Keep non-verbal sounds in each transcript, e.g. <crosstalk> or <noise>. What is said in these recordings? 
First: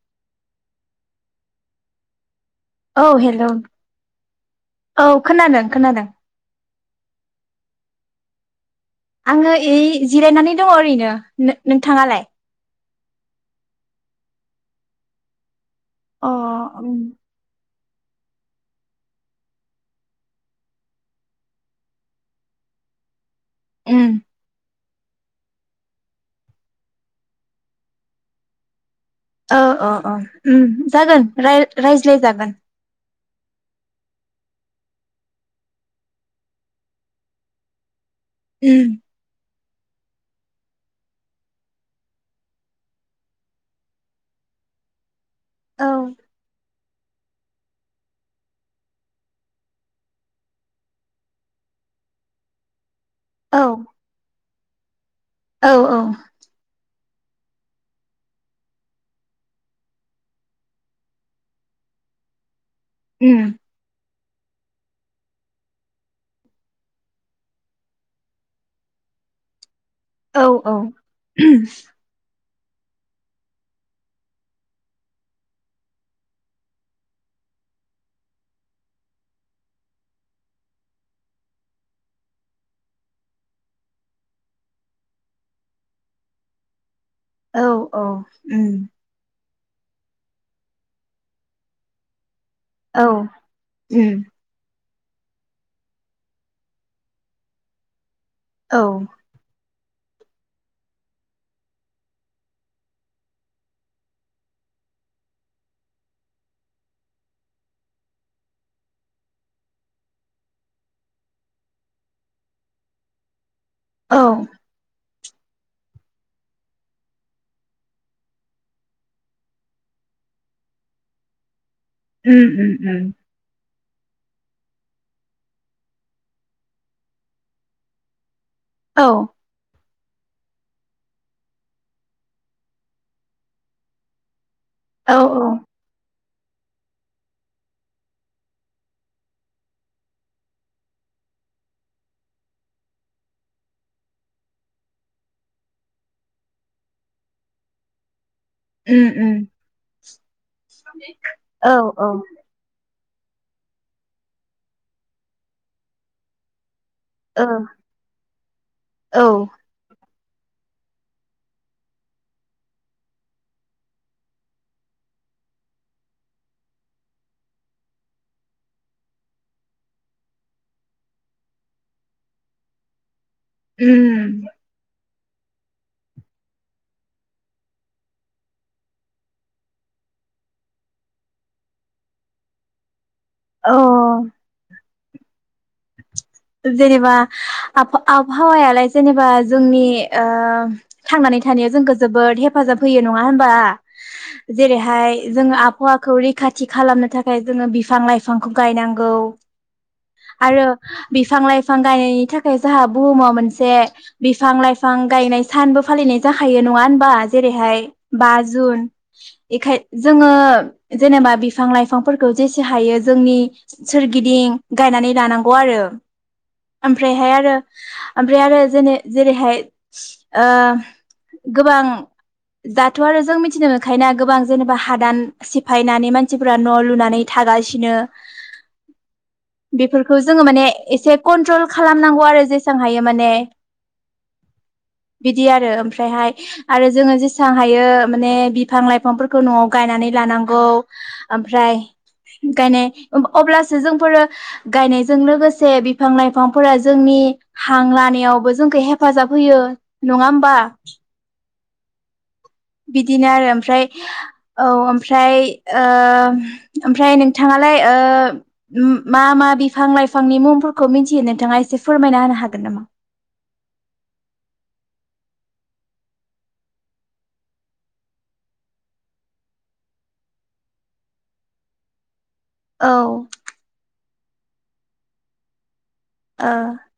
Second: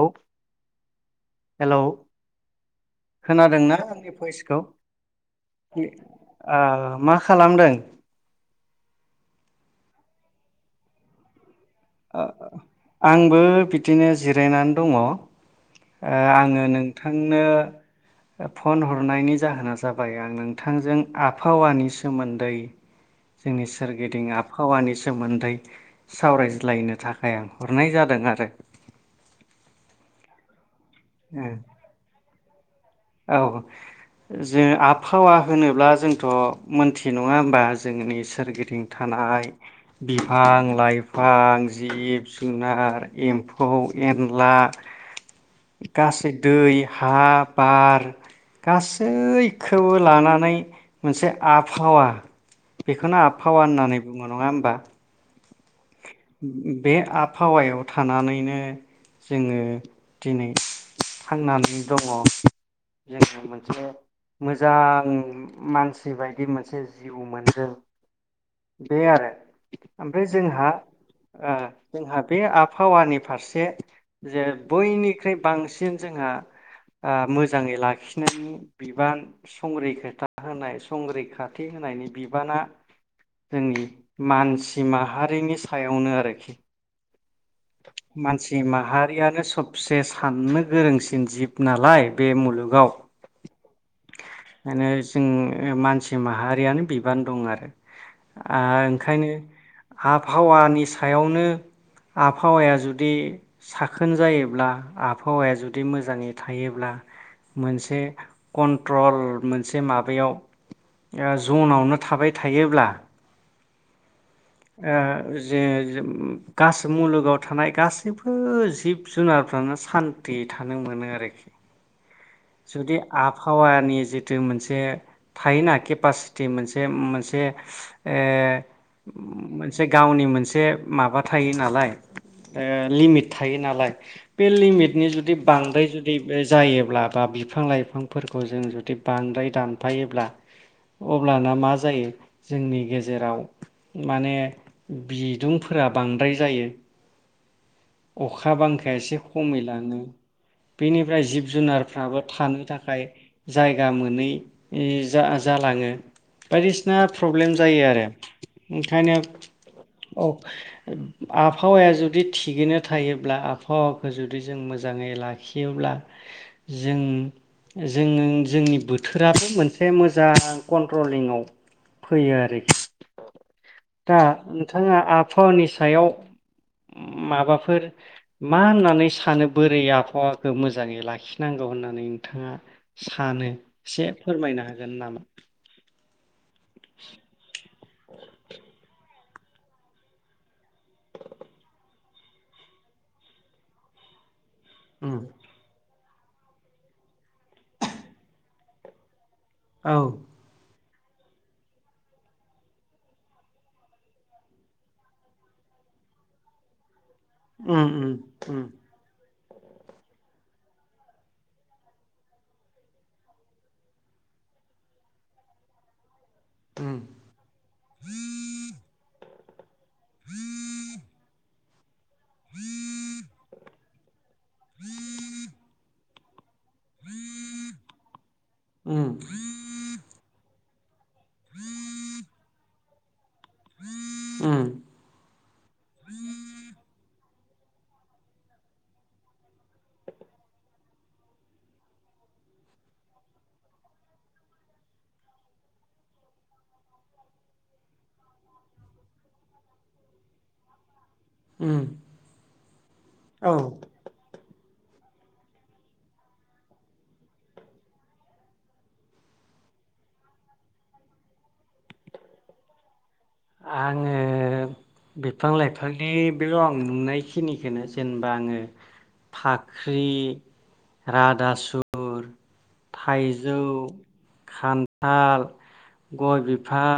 औ हेलौ औ हेलौ खोनादोंना आंनि भयसखौ औ खोनादों खोनादों मा खालामदों आंङो इ जिरायनानै दंङ ओरैनो ओ नोंथांङालाय आंबो बिदिनो जिरायनानै दंङ ओ अ आंङो उम नोंथांनो फन हरनायनि जाहोना जाबाय आं नोंथांजों आबहावानि सोमोन्दै जोंनि उम सोरगिदिं आबहावानि सोमोन्दै सावराय लायनो थाखाय आं हरनाय जादों आरो। ओ अ अ अम जागोन राय-रायज्लाय जागोन। औ जों आबहावा होनोब्ला जोंथ मोनथि नंङा होनबा जोंनि सोरगिदिं उम थानाय बिफां लाइफां जिब जुनार एम्फौ एनला औ गासै दै हा बार गासैखौबो लानानै मोनसे आबहावा बेखौनो आबहावा होननानै बुंङो नंङा होम बा औ औ बे आ बहावायाव थानानैनो जोंङो दिनै थांनानै दंङ उम जोंङो मोनसे मोजां मानसि बायदि मोनसे जिउ मोनदों बे आरो ओमफ्राय औ जोंहा ओ जोंहा बे आबहावानि फारसे जे बयनिख्रुइ बांसिन जोंहा मोजाङै लाखिनायनि बिबान संरैखाथा होनाय संरैखाथि होनायनि बिबाना जोंनि मानसि माहारिनि सायावनो आरोखि। औ औ अम से साननो गोरोंसिन जिब नालाय बे मुलुग औ अम माने जों मानसि माहारियानो बिबान दं आरो। औ आं ओंखायनो आबहावानि सायावनो आबहावाया जुदि साखोन जायोब्ला आबहावाया जुदि मोजाङै थायोब्ला मोनसे कन्ट्रल मोनसे माबायाव जनावनो थाबाय थायोब्ला औ ओ जे गास मुलुगाव थानाय गासैबो जिब जुनारफ्रानो सान्थि थानो मोनो आरोखि। उम उम जुदि उम आबहावा नि जिथु मोनसे थायोना केपासिटि मोनसे मोनसे ओ औ से गावनि मोनसे माबा थायो नालाय ओ लिमिट थायो नालाय बे लिमिटनि औ जुदि बांद्राय जु दि जायोब्ला बा बिफां लाइफांफोरखौ जों जुदि बांद्राय दानफायोब्ला अब्लाना मा जायो? जोंनि गेजेराव माने बिदुंफोरा बांद्राय जायो। अखा बांखाया उम एसे उम खमै लाङो बेनिफ्राय जिब औ जुनारफ्राबो थानो थाखाय जायगा मोनै जा-जालाङो बायदिसि ना औ फ्रब्लेम जायो आरो ओंखायनो औ अ आबहावाया जुदि थिगैनो थायोब्ला आबहावाखौ जुदि जों मोजाङै लाखियोब्ला जों जों जोंनि बोथोराबो मोनसे मोजां कन्ट्रलिंआव फैयो आरोखि। दा उम नोंथाङा आब हावानि सायाव माबा फोर मा होननानै सानो बोरै आबहावाखौ मोजाङै लाखिनांगौ होननानै नोंथाङा सानो एसे अ फोरमायना हो। गोन नामा? <inaudible> जेनेबा आब- आबहावायालाय जेनेबा जोंनि ओ थांनानै थानाया जोंखो जोबोद हेफाजाब होयो नङा होनबा जेरैहाय उम जोङो आबहावा खौ रैखाथि खालामनो थाखाय जोङो बिफां लाइफांखौ गायनांगौ। औ आरो बिफां लाइफां गायनायनि थाखाय जोंहा बुहुमाव मोनसे बिफां लाइफां गायनाय सानबो फालिनाय जाखायो नङा होनबा जेरैहाय उम बा उम जुन बेखाय जोङो जेनेबा बिफां लाइफांफोरखौ जेसे हायो जोंनि सोरगिदिं गायनानै लानां गौ आरो उम ओमफ्रायहाय आरो ओमफ्राय आरो जेने जेरैहाय <inaudible> ओ गोबां दाथ' आरो जों मिथिनो मोनखाय ना गोबां जेनेबा हादान सिफायनानै मानसि न' लुनानै थागासिनो उम उम बेफोर माने एसे कनट्रल खालामनांगौ आरो जेसां हायो माने उम बिदि आरो ओमफ्रायहाय आरो जोङो जेसे जेसां हायो माने बिफां लाइफांफोरखौ न'आव गायनानै लानांगौ ओमफ्राय गायनाय अब्लासो जोंफोरो गायनायजों लोगोसे बिफां लाइफांफोरा जोंनि हां लानायावबो जोंखौ हेफाजाब होयो नङा होमबा? उम। बिदिनो आरो औ ओमफ्राय औ ओमफ्राय ओ ओमफ्राय नोंथाङालाय ओ मा मा बिफां लाइफांनि मुंफोरखौ मिथियो नोंथाङा एसे फोरमायना होनो हागोन नामा? आङो बिफां लाइफांनि बेल' आं नुनायखिनिखौनो जेनेबा आङो फाख्रि रादासुर औ थाइजौ खान्थाल गय ओ बिफां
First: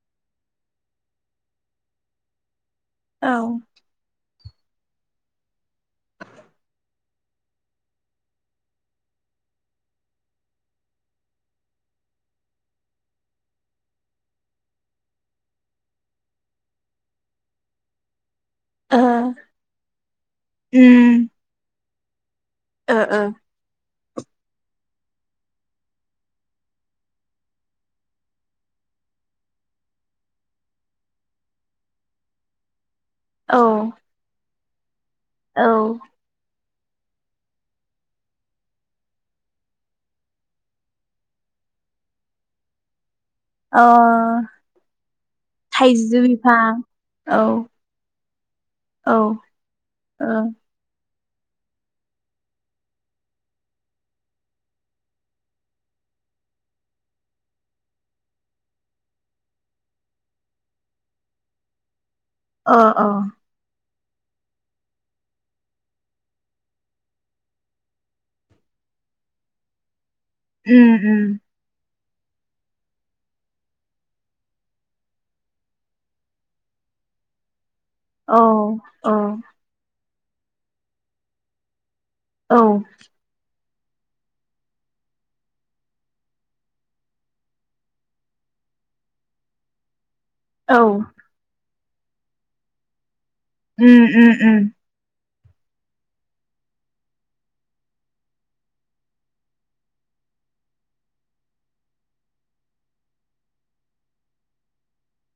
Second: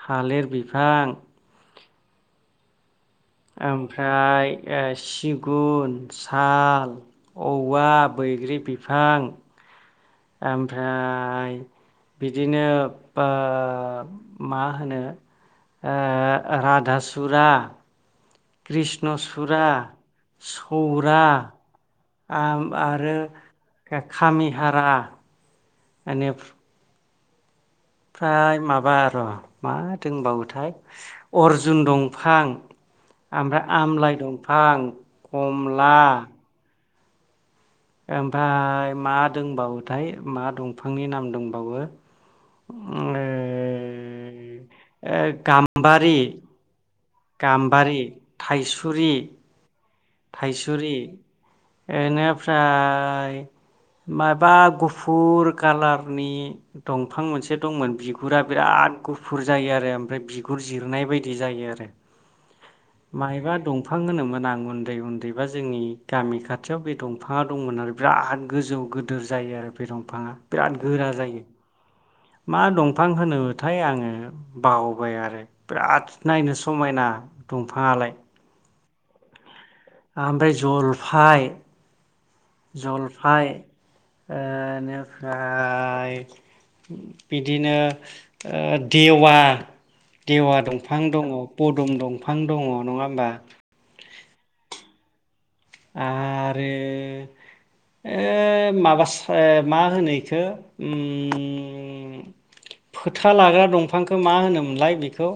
थालिर बिफां ओ ओमफ्राय सिगुन साल औवा बैग्रि बिफां ओमफ्राय बिदिनो मा होनो राधासुरा कृष्णसुरा सौरा उम आ ओ आरो ओ खामिहारा इनिफ्राय ओमफ्राय माबा र' मा दंबावोथाय अर्जुन दंफां ओमफ्राय औ आमलाइ दं बां खमला औ ओमफ्राय मा दंबावोथाय मा दंफांनि नाम दंबावो अ ओ गाम्बारि थाइजौ बिफां औ गाम्बारि औ थाइसुरि ओ अ थाइसुरि बेनिफ्राय माबा गुफुर कालारनि दंफां मोनसे दंमोन बिगुरा बिराद गुफुर जायो आरो ओमफ्राय बिगुर जिरनाय बायदि जायो आरो अ अ। फां होनोमोन आंबो <unintelligible> उन्दै उन्दैबा जोंनि गामि खाथियाव बे दंफाङा दंमोन आरो बिराद गोजौ गोदोर जायो आरो बे दं फाङा बिराद उम गोरा उम जायो। मा दंफां होनोथाय आङो बावबाय आरो बिराद नायनो समायना दं औ औ ओमफ्राय जलफाइ औ जलफाय ओनिफ्राय बिदिनो ओ देवा देवा औ दंफां दङ <unintelligible> दुम दंफां दङ नङा होमबा? उम उम उम आरो ओ माबासो मा होनो एखौ ओम फोथा लाग्रा दंफांखौ मा होनोमोनलाय बेखौ?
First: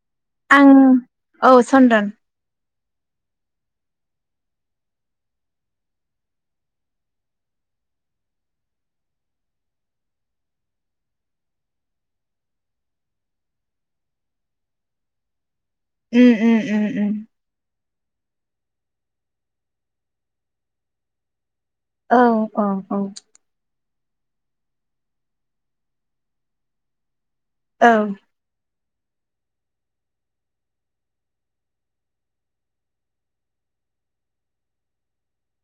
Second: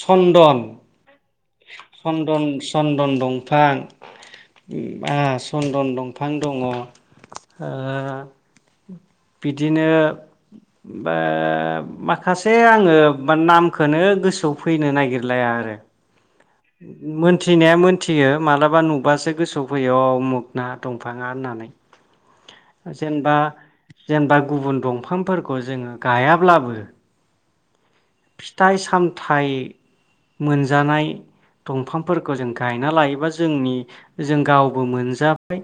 चन्दन आं औ चन्दन चन्दन दंफां आ चन्दन दंफां दङ ओ बिदिनो बा माखासे आङो नामखौनो गोसोआव फैनो नागिरलाया आरो उम उम उम उम मोनथिनाया मोन थियो मालाबा नुबासो गोसोआव फैयो अमुख ना दंफाङा होननानै औ औ औ जेनेबा जेनेबा गुबुन दंफांफोरखौ जोङो गायाब्लाबो औ फिथाइ सा सामथाइ मोनजानाय दंफांफोरखौ जों गायना लायोबा जोंनि जों गावबो मोनजाबाय।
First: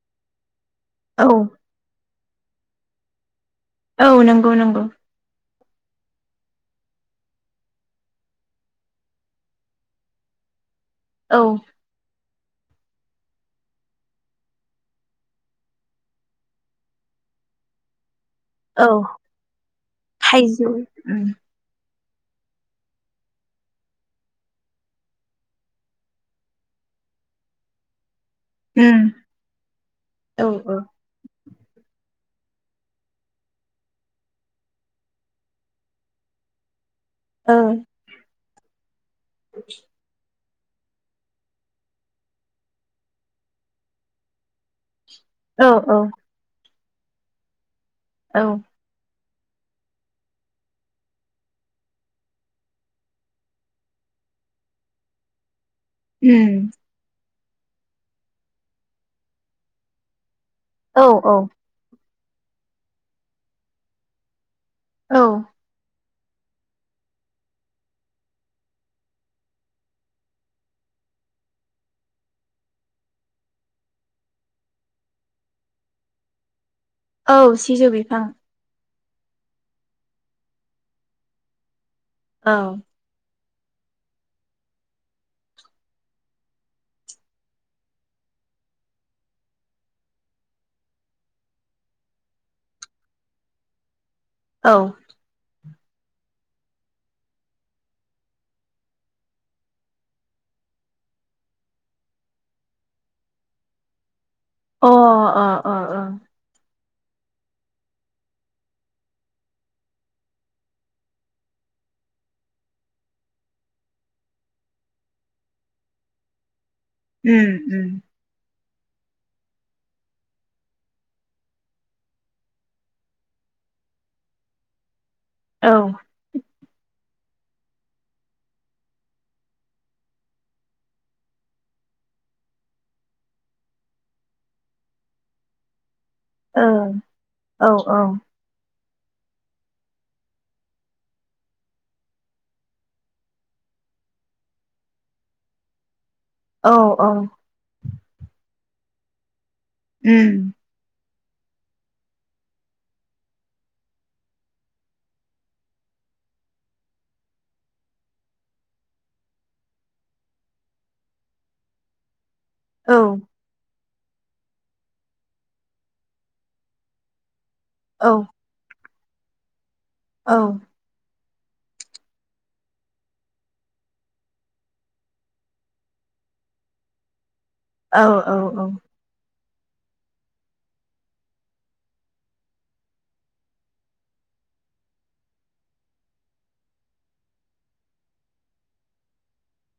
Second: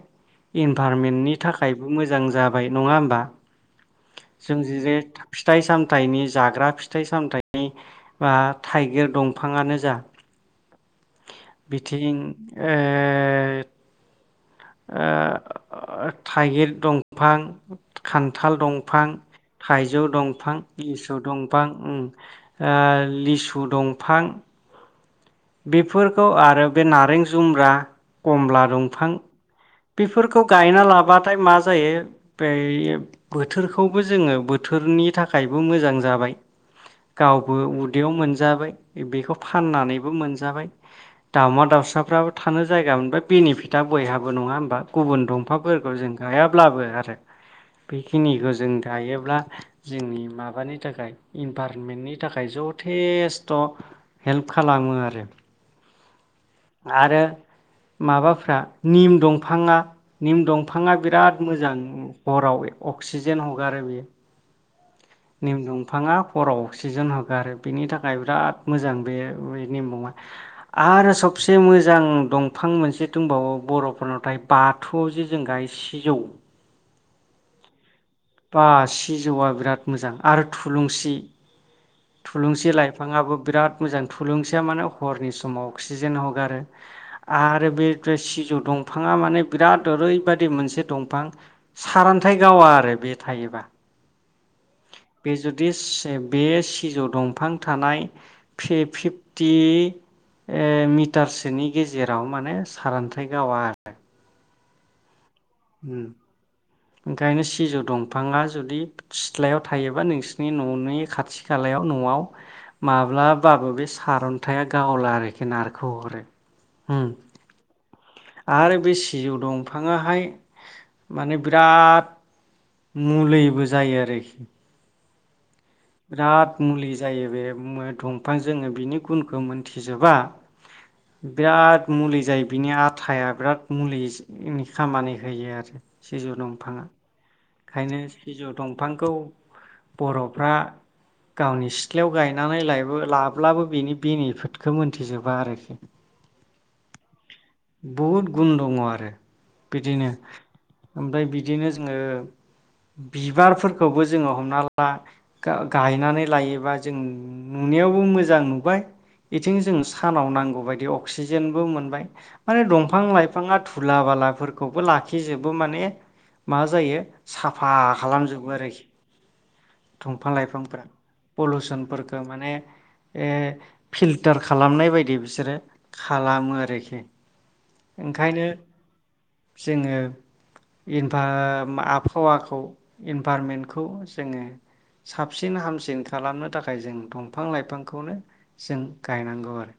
इनभारमेन्टनि औ थाखायबो मोज जां जाबाय नङा होमबा? औ नंगौ जों नंगौ जे फिथाइ सामथाइनि जाग्रा फिथाइ सामथाइ नि बा थाइगिर दंफाङानो जा औ बिथिं ओ ओ थाइगिर दंफां खान्थाल औ दंफां थाइजौ दंफां थाइजौ इसौ उम दंफां उम ओ लिसु दंफां बेफोरखौ आरो बे नारें जुमब्रा कमला दंफां उम बेफोरखौ औ औ गायना लाबाथाय मा जायो बै बोथोरखौबो जोङो बोथोरनि थाखायबो मोजां जाबाय। गावबो उदैयाव मोनजाबाय बेखौ फाननानैबो मोनजाबाय, दावउमा दाउसाफ्राबो थानो जायगा मोनबाय बेनिफिटा बयहाबो नङा होमबा, गुबुन ओ औ दंफांफोरखौ जों औ गायाब्लाबो आरो औ बेखिनिखौ जों दायोब्ला, जोंनि माबानि थाखाय इनभारमेन्टनि थाखाय जथेस्थ' हेल्प खालामो आरो उम आरो माबाफ्रा निम दंफाङा निम दं फाङा औ औ बिराद मोजां, हराव अक्सिजेन हगारो बियो, औ निम दंफाङा, हराव अक्सिजेन होगो आरो बिनि थाखाय बिराद मोजां बे नेमबआ आरो सबसे मोजां दंफां मोनसे दंबावो बर'फोरनाव थायो बाथौआव जों गायो सिजौ, औ सिजौ बिफां बा सिजौआ बिराद मोजां आरो थुलुंसि, औ थुलुंसि लाइफाङाबो बिराद मोजां थुलुंसिया माने हरनि समाव अक्सिजेन हगारो आरो बे सिजौ दंफाङा माने बिराद ओरैबादि मोनसे दंफां सारन्थाइ गावा आरो बे थायोबा, औ दिस सेब बे सिजौ दंफां थानाय फिफटि मिटारसोनि गेजेराव माने सारन्थाइ गावा आरो अ अ अ अ उम ओंखायनो सिजौ दंफाङा जुदि सिथ्लायाव थायोबा नोंसोरनि न'नि खाथि खालायाव न'आव माब्लाबाबो बे सारन्थाया गावला आरोखि नारखोहरो उम उम आरो बे सिजौ दंफां हाय माने बिराद मुलिबो जायो औ ओ बिराद मुलि जायो बे मोद दंफां जोङो बिनि गुनखौ मोनथिजोबा बिराद मुलि जायो बिनि आटाया बिराद मुलिस मुलिनि खामानि होयो आरो सिजौ दंफांआ औ ओंखायनो सिजौ दं दंफांखौ बर'फ्रा गावनि सिथ्लायाव गायनानै लायो लाब्लाबो बेनि बेनिफिटखौ मोन्थिजोबा आरोखि औ औ बुहुद गुन दङ आरो बिदिनो उम ओमफाय बिदिनो जोङो बिबारफोरखौबो जोङो हमना ला गा गायनानै लायोबा जों नुनायावबो मोजां नुबाय बेथिं जों सानाव नांगौबायायदि अक्सिजेनबो मोनबाय, माने औ दंफां लाइफाङा थु दुला बालाफोरखौबो लाखिजोबो माने मा जायो। साफा औ खालामजोबो आरोखि दफां औ लाइफांफोरा पलुसनफोरखो माने ए फिल्टार खालामनाय बायदि बिसोरो खालामो आरोखि। औ औ ओंखायनो औ। जोङो इनभा आबहावाखौ इनभारमेन्टखौ जोङो साबसिन हामसिन खालामनो थाखाय जों दंफां लाइफांखौनो जों गायनांगौ आरो।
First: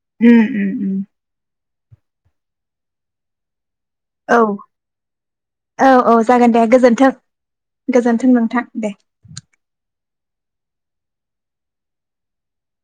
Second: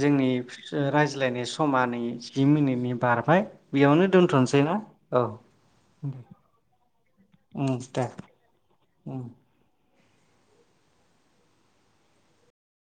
जोंनि उम उम उम रायज्लायनाय सम समा नै जि मिनिटनि बारबाय। बेयावनो औ दोनथ'नोसै ना औ औ औ जागोन दे गोजोन्थों। उम दे गोजोन्थों नोंथां। दे उम।